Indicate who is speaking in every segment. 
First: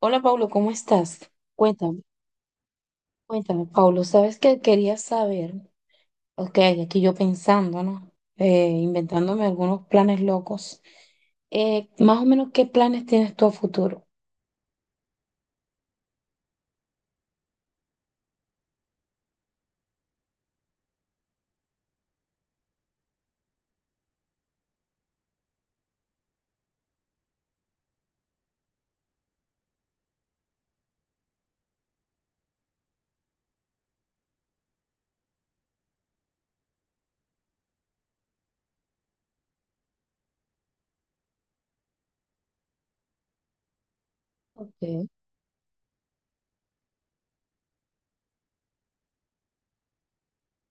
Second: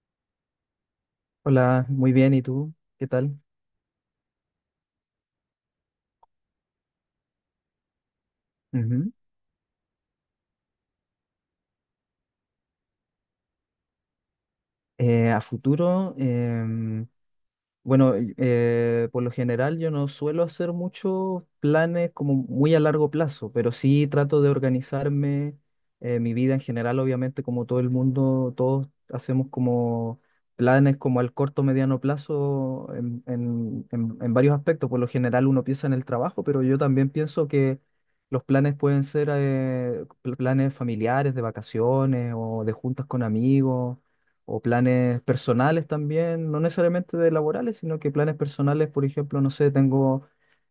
Speaker 1: Hola Pablo, ¿cómo estás?
Speaker 2: Hola,
Speaker 1: Cuéntame,
Speaker 2: muy bien, ¿y tú? ¿Qué tal?
Speaker 1: cuéntame, Pablo, ¿sabes qué quería saber? Ok, aquí yo pensando, ¿no?
Speaker 2: Ujú.
Speaker 1: Inventándome algunos planes locos. Más o menos, ¿qué planes tienes tú a futuro?
Speaker 2: A futuro, bueno, por lo general yo no suelo hacer muchos planes como muy a largo plazo, pero sí trato de organizarme mi vida en general, obviamente como todo el mundo, todos hacemos como planes como al corto, mediano plazo en varios aspectos. Por lo general uno piensa en el trabajo, pero yo también pienso que los planes pueden ser planes familiares, de vacaciones o de juntas con amigos o
Speaker 1: Ok,
Speaker 2: planes personales también, no necesariamente de laborales, sino que planes personales, por ejemplo, no sé, tengo,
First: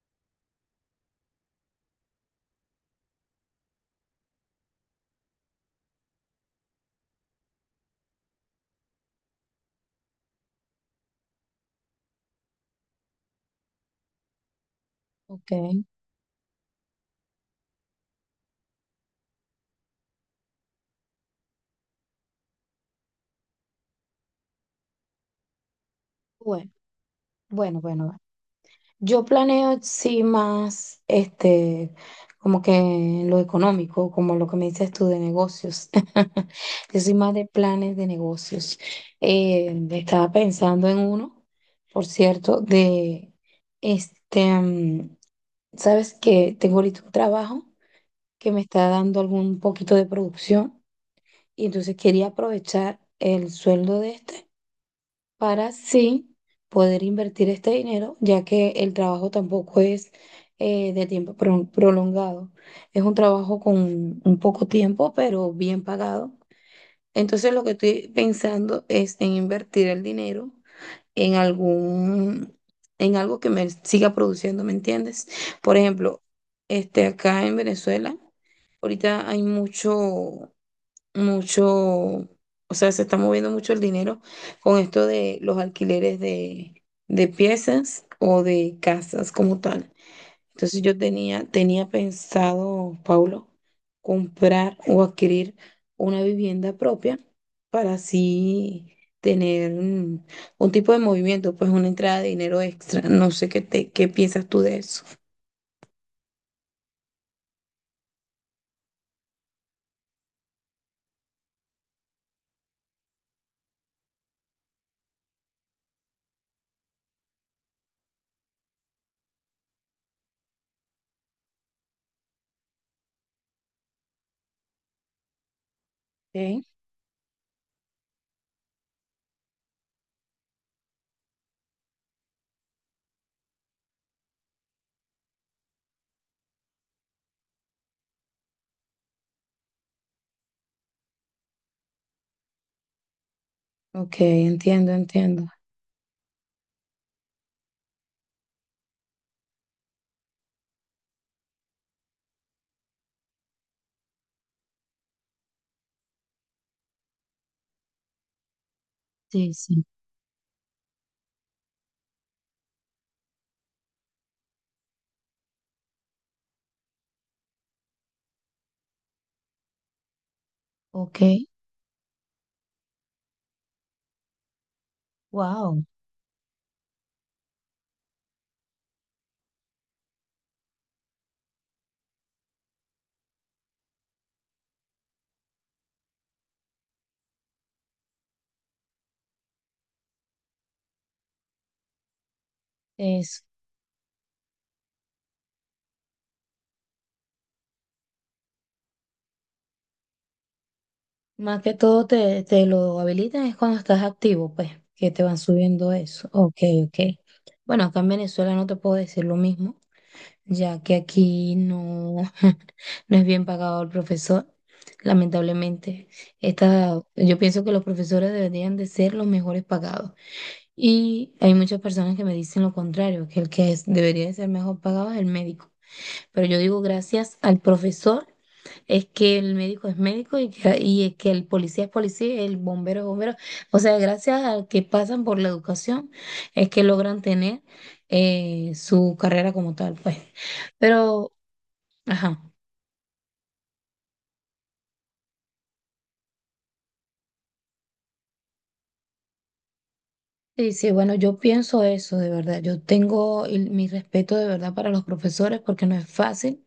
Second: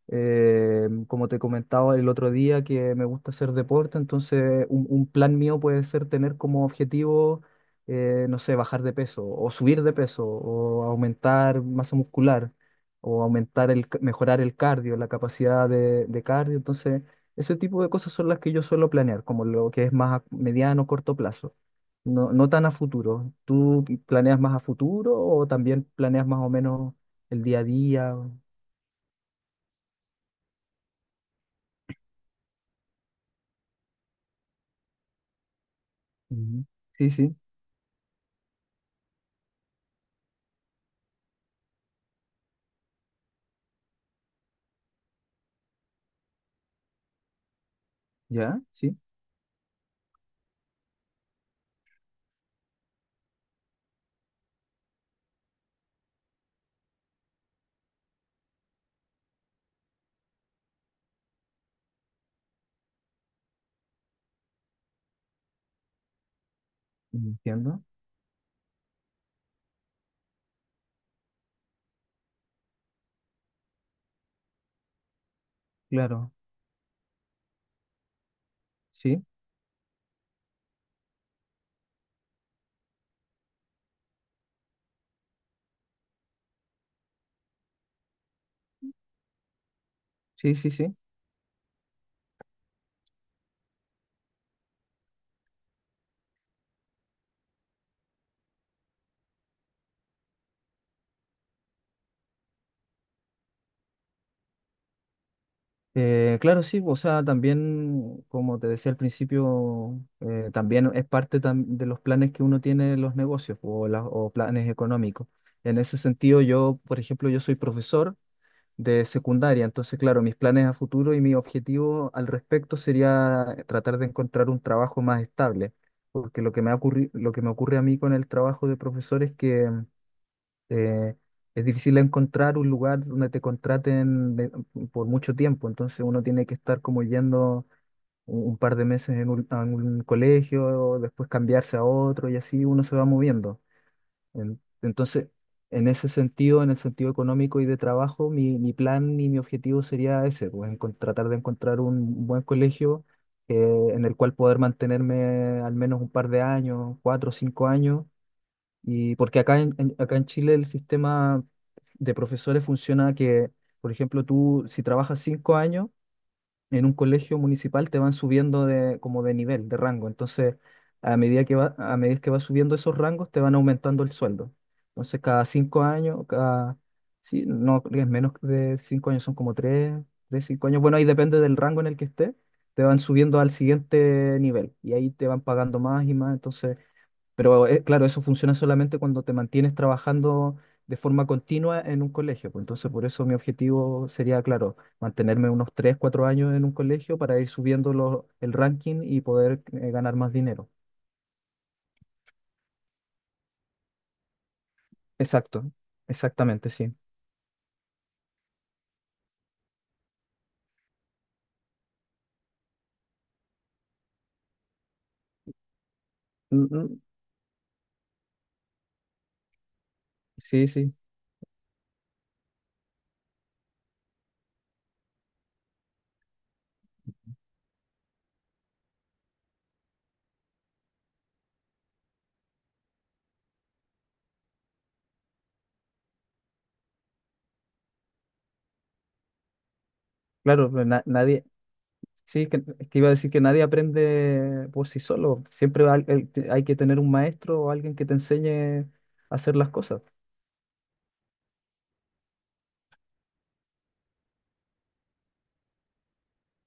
Speaker 2: como te comentaba el otro día, que me gusta hacer deporte, entonces un plan mío puede ser tener como objetivo, no sé, bajar de peso o subir de peso o aumentar masa muscular o aumentar mejorar el cardio, la
Speaker 1: ok,
Speaker 2: capacidad de cardio, entonces ese tipo de cosas son las que yo suelo planear, como lo que es más a mediano corto plazo. No, no tan a futuro. ¿Tú planeas más a futuro o también planeas más o
Speaker 1: bueno,
Speaker 2: menos el día a
Speaker 1: bueno,
Speaker 2: día?
Speaker 1: bueno. Yo planeo, sí, más, como que lo económico, como lo que me dices tú de negocios.
Speaker 2: Ujú.
Speaker 1: Yo
Speaker 2: Sí,
Speaker 1: soy más
Speaker 2: sí,
Speaker 1: de planes de negocios. Estaba pensando en uno, por cierto, de, este, mm, sabes que tengo ahorita un trabajo que
Speaker 2: ya,
Speaker 1: me está
Speaker 2: sí,
Speaker 1: dando algún poquito de producción, y entonces quería aprovechar el sueldo de este para sí poder invertir este dinero, ya que el trabajo tampoco es de tiempo prolongado. Es un trabajo con un poco tiempo, pero bien pagado. Entonces lo que
Speaker 2: entiendo.
Speaker 1: estoy pensando es en invertir el dinero en algún, en algo que me siga produciendo, ¿me entiendes? Por ejemplo,
Speaker 2: Claro,
Speaker 1: acá en Venezuela,
Speaker 2: sí,
Speaker 1: ahorita hay mucho, o sea, se está moviendo mucho el dinero con esto de los alquileres de piezas o de casas como tal.
Speaker 2: sí, sí,
Speaker 1: Entonces
Speaker 2: sí.
Speaker 1: yo tenía pensado, Paulo, comprar o adquirir una vivienda propia para así tener tipo de movimiento, pues una entrada de dinero extra. No sé qué piensas tú de eso.
Speaker 2: Claro, sí, o sea, también, como te decía al principio, también es parte de los planes que uno tiene en los negocios o, o planes económicos. En ese sentido, yo, por ejemplo, yo soy profesor de secundaria. Entonces, claro, mis planes a futuro y mi objetivo al respecto sería tratar de encontrar un trabajo más estable, porque lo que
Speaker 1: Ok.
Speaker 2: me ha lo que me ocurre a mí con el trabajo de profesor es que eh, es difícil encontrar un lugar donde te contraten por mucho tiempo, entonces uno tiene que estar como yendo un par de meses en un, a un colegio, después cambiarse a otro y así uno se va moviendo.
Speaker 1: Ok,
Speaker 2: Entonces,
Speaker 1: entiendo.
Speaker 2: en ese sentido, en el sentido económico y de trabajo, mi plan y mi objetivo sería ese, pues tratar de encontrar un buen colegio en el cual poder mantenerme al menos un par de años, cuatro o cinco años, y porque
Speaker 1: Sí, sí.
Speaker 2: acá en Chile el sistema de profesores funciona que, por ejemplo, tú si trabajas cinco años en un colegio municipal te van subiendo de, como de nivel, de rango. Entonces, a
Speaker 1: Ok.
Speaker 2: medida que va, a medida que vas subiendo esos rangos, te van aumentando el sueldo. Entonces, cada cinco
Speaker 1: Wow.
Speaker 2: años, cada, sí, no, es menos de cinco años, son como tres, tres, cinco años. Bueno, ahí depende del rango en el que estés, te van subiendo al siguiente nivel y ahí te van pagando más y más. Entonces, pero claro, eso funciona solamente cuando te mantienes trabajando de forma continua en un colegio, pues. Entonces, por eso mi objetivo sería, claro, mantenerme unos 3 4 años en un colegio para ir subiendo el ranking y poder ganar más dinero.
Speaker 1: Más que todo te lo habilitan es cuando estás activo, pues, que te van
Speaker 2: Exacto,
Speaker 1: subiendo eso. Ok,
Speaker 2: exactamente, sí.
Speaker 1: ok. Bueno, acá en Venezuela no te puedo decir lo mismo, ya que aquí no, no es bien pagado el profesor, lamentablemente.
Speaker 2: Mm, mm,
Speaker 1: Yo pienso que los profesores deberían de ser los mejores pagados.
Speaker 2: sí, sí,
Speaker 1: Y hay muchas personas que me dicen lo contrario, que el que debería de ser mejor pagado es el médico. Pero yo digo gracias al profesor es que el médico es médico y es que el policía es policía, el bombero es bombero. O sea, gracias a que pasan por la educación es que logran tener su carrera como tal, pues.
Speaker 2: claro, pero
Speaker 1: Pero,
Speaker 2: nadie,
Speaker 1: ajá.
Speaker 2: sí, es que iba a decir que nadie aprende por sí solo. Siempre hay que tener un maestro o alguien que te enseñe a hacer las cosas.
Speaker 1: Sí, sí, bueno, yo pienso eso de verdad. Yo tengo mi respeto de verdad para los profesores porque no es fácil.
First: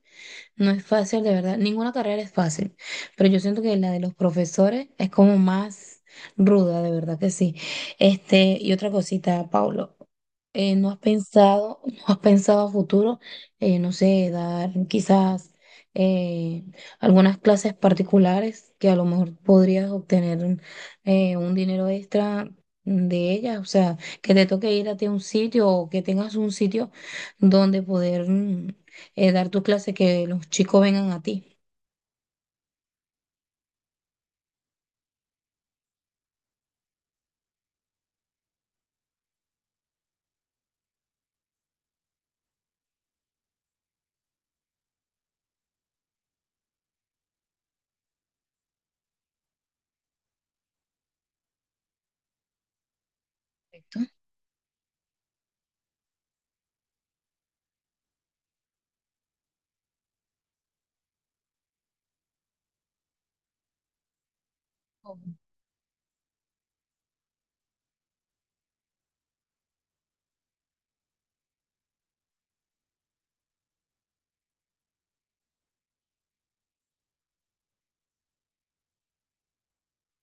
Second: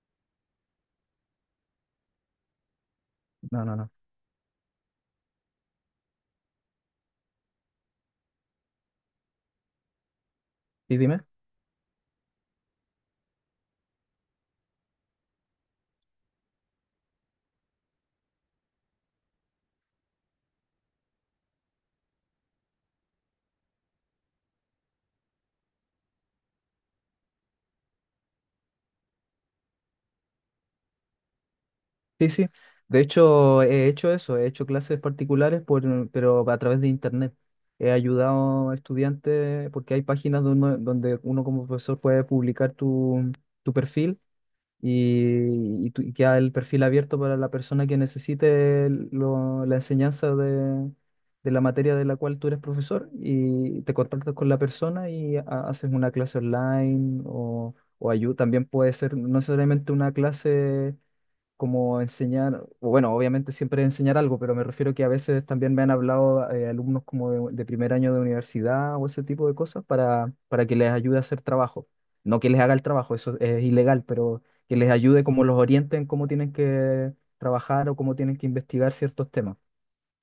Speaker 1: No es fácil, de verdad. Ninguna carrera es fácil, pero yo siento
Speaker 2: No,
Speaker 1: que
Speaker 2: no,
Speaker 1: la
Speaker 2: no.
Speaker 1: de los profesores es como más ruda, de verdad que sí. Y otra cosita, Paulo, ¿no
Speaker 2: ¿Y
Speaker 1: has
Speaker 2: dime?
Speaker 1: pensado, no has pensado a futuro, no sé, dar quizás eh, algunas clases particulares que a lo mejor podrías obtener un dinero extra de ellas? O sea, que te toque ir a ti a un sitio o que tengas un sitio donde poder dar tu clase, que los chicos vengan a ti.
Speaker 2: Sí, sí. De hecho, he hecho eso, he hecho clases particulares, por, pero a través de internet. He ayudado a estudiantes porque hay páginas donde uno como profesor puede publicar tu, tu perfil y y queda el perfil abierto para la persona que necesite la enseñanza de la materia de la cual tú eres profesor y te
Speaker 1: Perfecto.
Speaker 2: contactas con la persona y haces una clase online o también puede ser no necesariamente una clase como enseñar, o bueno, obviamente siempre enseñar algo, pero me refiero que a veces también me han hablado alumnos como de primer año de universidad o ese tipo de cosas para que les ayude a hacer trabajo. No que les haga el trabajo, eso es ilegal, pero que les ayude como los orienten en cómo tienen que trabajar o cómo tienen que investigar ciertos temas.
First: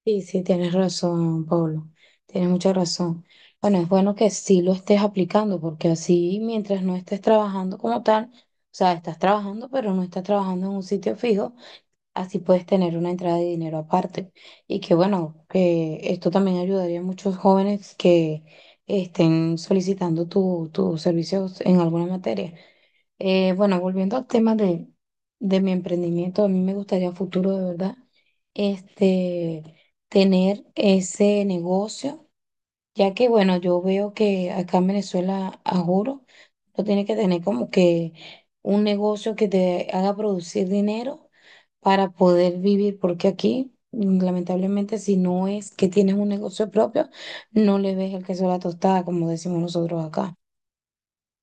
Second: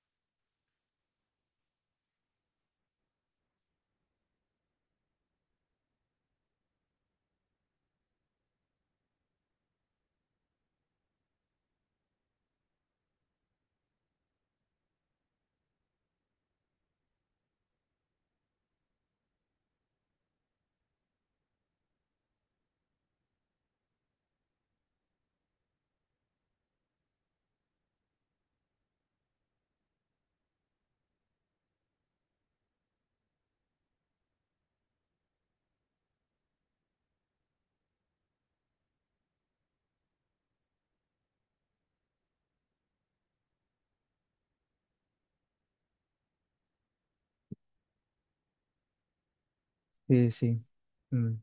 Speaker 1: Sí, sí, tienes razón, Pablo. Tienes mucha razón. Bueno, es bueno que sí lo estés aplicando, porque así mientras no estés trabajando como tal, o sea, estás trabajando, pero no estás trabajando en un sitio fijo, así puedes tener una entrada de dinero aparte. Y que bueno, que esto también ayudaría a muchos jóvenes que estén solicitando tus servicios en alguna materia. Bueno, volviendo al tema de mi emprendimiento, a mí me gustaría a futuro, de verdad, este, tener ese negocio, ya que, bueno, yo veo que acá en Venezuela, a juro, tú tienes que tener como que un negocio que te haga producir dinero para poder vivir, porque aquí, mm, lamentablemente, si no es que tienes un negocio propio, no le ves el queso a la tostada, como decimos nosotros
Speaker 2: Sí,
Speaker 1: acá.
Speaker 2: sí. Mm,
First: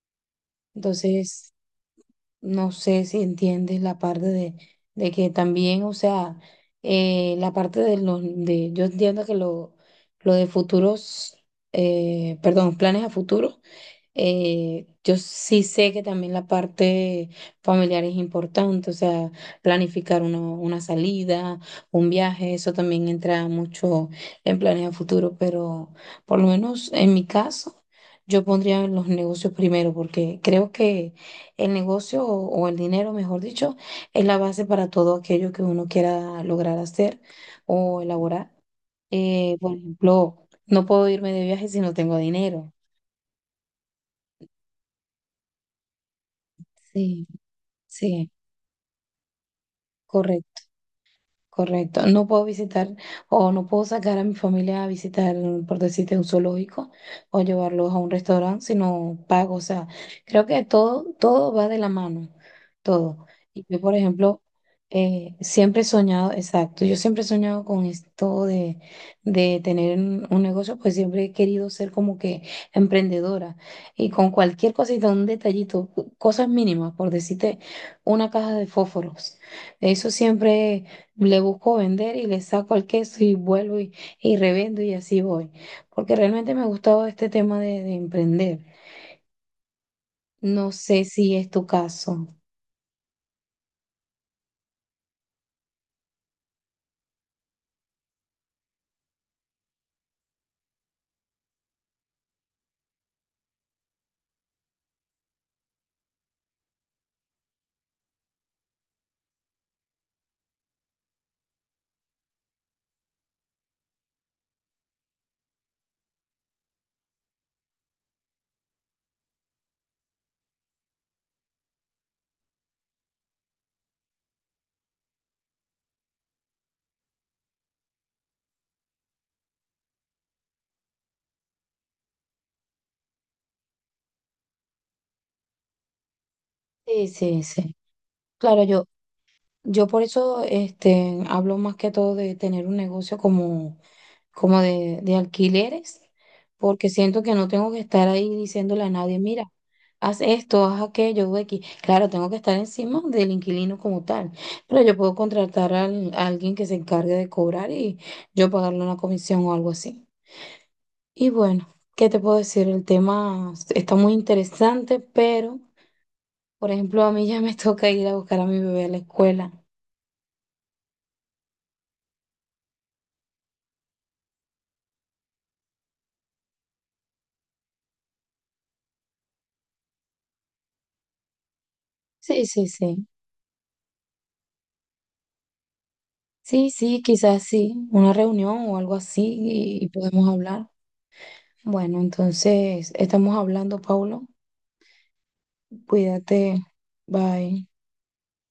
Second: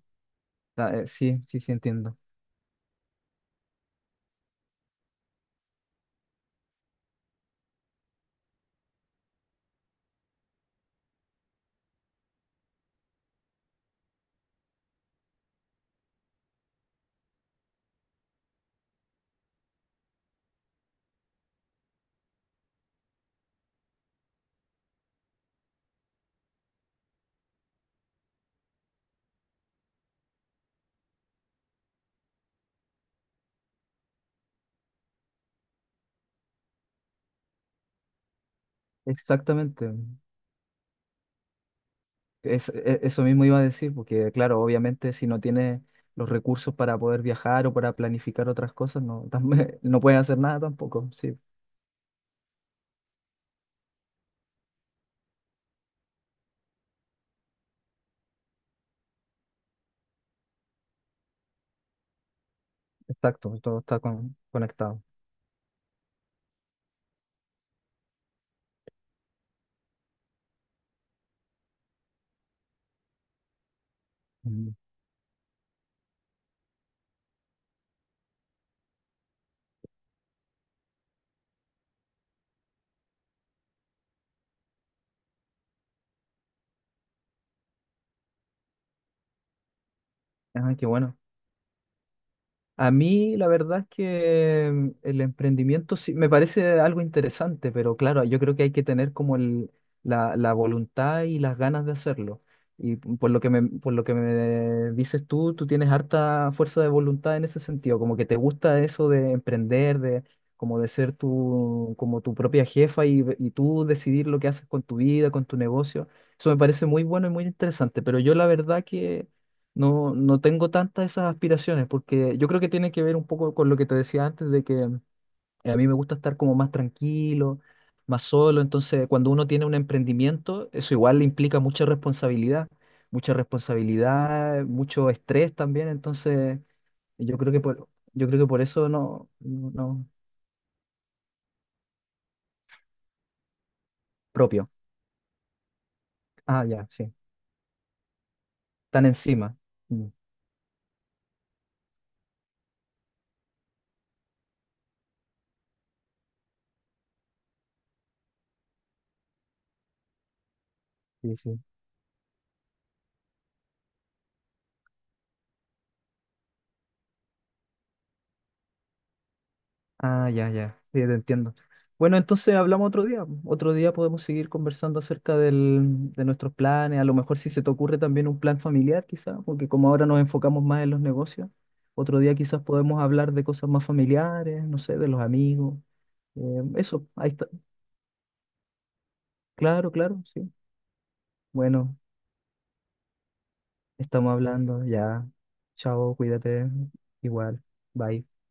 Speaker 2: sí,
Speaker 1: Entonces...
Speaker 2: sí, sí, entiendo.
Speaker 1: No sé si entiendes la parte de que también, o sea, la parte de yo entiendo que lo de perdón, planes a futuro, yo sí sé que también la parte familiar es importante, o sea, planificar una salida, un viaje, eso también entra mucho en planes a futuro, pero por lo menos en mi caso, yo pondría los negocios primero, porque creo que el negocio o el dinero, mejor dicho, es la base para todo aquello que uno quiera lograr hacer o elaborar. Por
Speaker 2: Exactamente.
Speaker 1: ejemplo, no puedo irme de viaje si no tengo dinero.
Speaker 2: Eso mismo iba a decir, porque claro, obviamente si no tienes los recursos para poder
Speaker 1: Sí,
Speaker 2: viajar o para
Speaker 1: sí.
Speaker 2: planificar otras cosas, no, también, no puedes hacer nada
Speaker 1: Correcto.
Speaker 2: tampoco. Sí,
Speaker 1: Correcto, no puedo visitar o no puedo sacar a mi familia a visitar, por decirte, un zoológico o llevarlos a un restaurante, sino pago. O sea, creo que todo, todo va de la mano, todo.
Speaker 2: exacto,
Speaker 1: Y
Speaker 2: todo
Speaker 1: yo, por
Speaker 2: está
Speaker 1: ejemplo,
Speaker 2: conectado.
Speaker 1: siempre he soñado, exacto, yo siempre he soñado con esto de tener un negocio, pues siempre he querido ser como que emprendedora, y con
Speaker 2: Mm.
Speaker 1: cualquier cosita, un detallito, cosas mínimas, por decirte, una caja de fósforos. Eso siempre le busco vender y le saco al queso y vuelvo y y revendo, y así voy. Porque realmente me ha gustado este tema de emprender. No
Speaker 2: Ah, qué
Speaker 1: sé
Speaker 2: bueno.
Speaker 1: si es tu caso.
Speaker 2: A mí la verdad es que mm, el emprendimiento sí me parece algo interesante, pero claro, yo creo que hay que tener como la, la voluntad y las ganas de hacerlo. Y por lo que me, por lo que me dices tú, tú tienes harta fuerza de voluntad en ese sentido, como que te gusta eso de emprender, de como de ser tu, como tu propia jefa y tú decidir lo que haces con tu vida, con tu negocio. Eso me parece muy bueno y muy interesante, pero yo la verdad que no, no tengo tantas esas aspiraciones, porque yo creo que tiene que ver un poco con lo que te decía antes, de que a mí me gusta estar como más tranquilo, más solo, entonces cuando uno tiene un emprendimiento, eso igual le implica mucha responsabilidad, mucho estrés también, entonces
Speaker 1: Sí,
Speaker 2: yo
Speaker 1: sí,
Speaker 2: creo que
Speaker 1: sí.
Speaker 2: por, yo creo que por
Speaker 1: Claro,
Speaker 2: eso no, no,
Speaker 1: yo por
Speaker 2: no,
Speaker 1: eso hablo más que todo de tener un negocio como
Speaker 2: propio.
Speaker 1: de alquileres,
Speaker 2: Ah, ya,
Speaker 1: porque
Speaker 2: sí,
Speaker 1: siento que no tengo que estar ahí diciéndole a
Speaker 2: tan
Speaker 1: nadie, mira,
Speaker 2: encima. Mm,
Speaker 1: haz esto, haz aquello, haz X. Claro, tengo que estar encima del inquilino como tal, pero yo puedo contratar a alguien que se encargue de cobrar y yo pagarle una comisión o algo así. Y
Speaker 2: sí, sí.
Speaker 1: bueno, ¿qué te puedo decir? El tema está muy interesante, pero, por ejemplo, a mí ya me toca ir a buscar a mi bebé a la escuela.
Speaker 2: Ah, ya, ya, sí, te entiendo. Bueno, entonces hablamos otro día. Otro día podemos seguir conversando acerca de nuestros planes. A lo mejor si se te ocurre también un plan familiar, quizás, porque como ahora nos enfocamos más en los negocios, otro día
Speaker 1: Sí,
Speaker 2: quizás
Speaker 1: sí,
Speaker 2: podemos
Speaker 1: sí.
Speaker 2: hablar de cosas más familiares, no sé, de los amigos.
Speaker 1: Sí, sí,
Speaker 2: Eso, ahí
Speaker 1: quizás
Speaker 2: está.
Speaker 1: sí, una reunión o algo así, y
Speaker 2: Claro, claro,
Speaker 1: podemos
Speaker 2: sí.
Speaker 1: hablar.
Speaker 2: Bueno,
Speaker 1: Bueno, entonces estamos hablando, Paulo.
Speaker 2: estamos hablando ya. Chao,
Speaker 1: Cuídate.
Speaker 2: cuídate. Igual.
Speaker 1: Bye.
Speaker 2: Bye.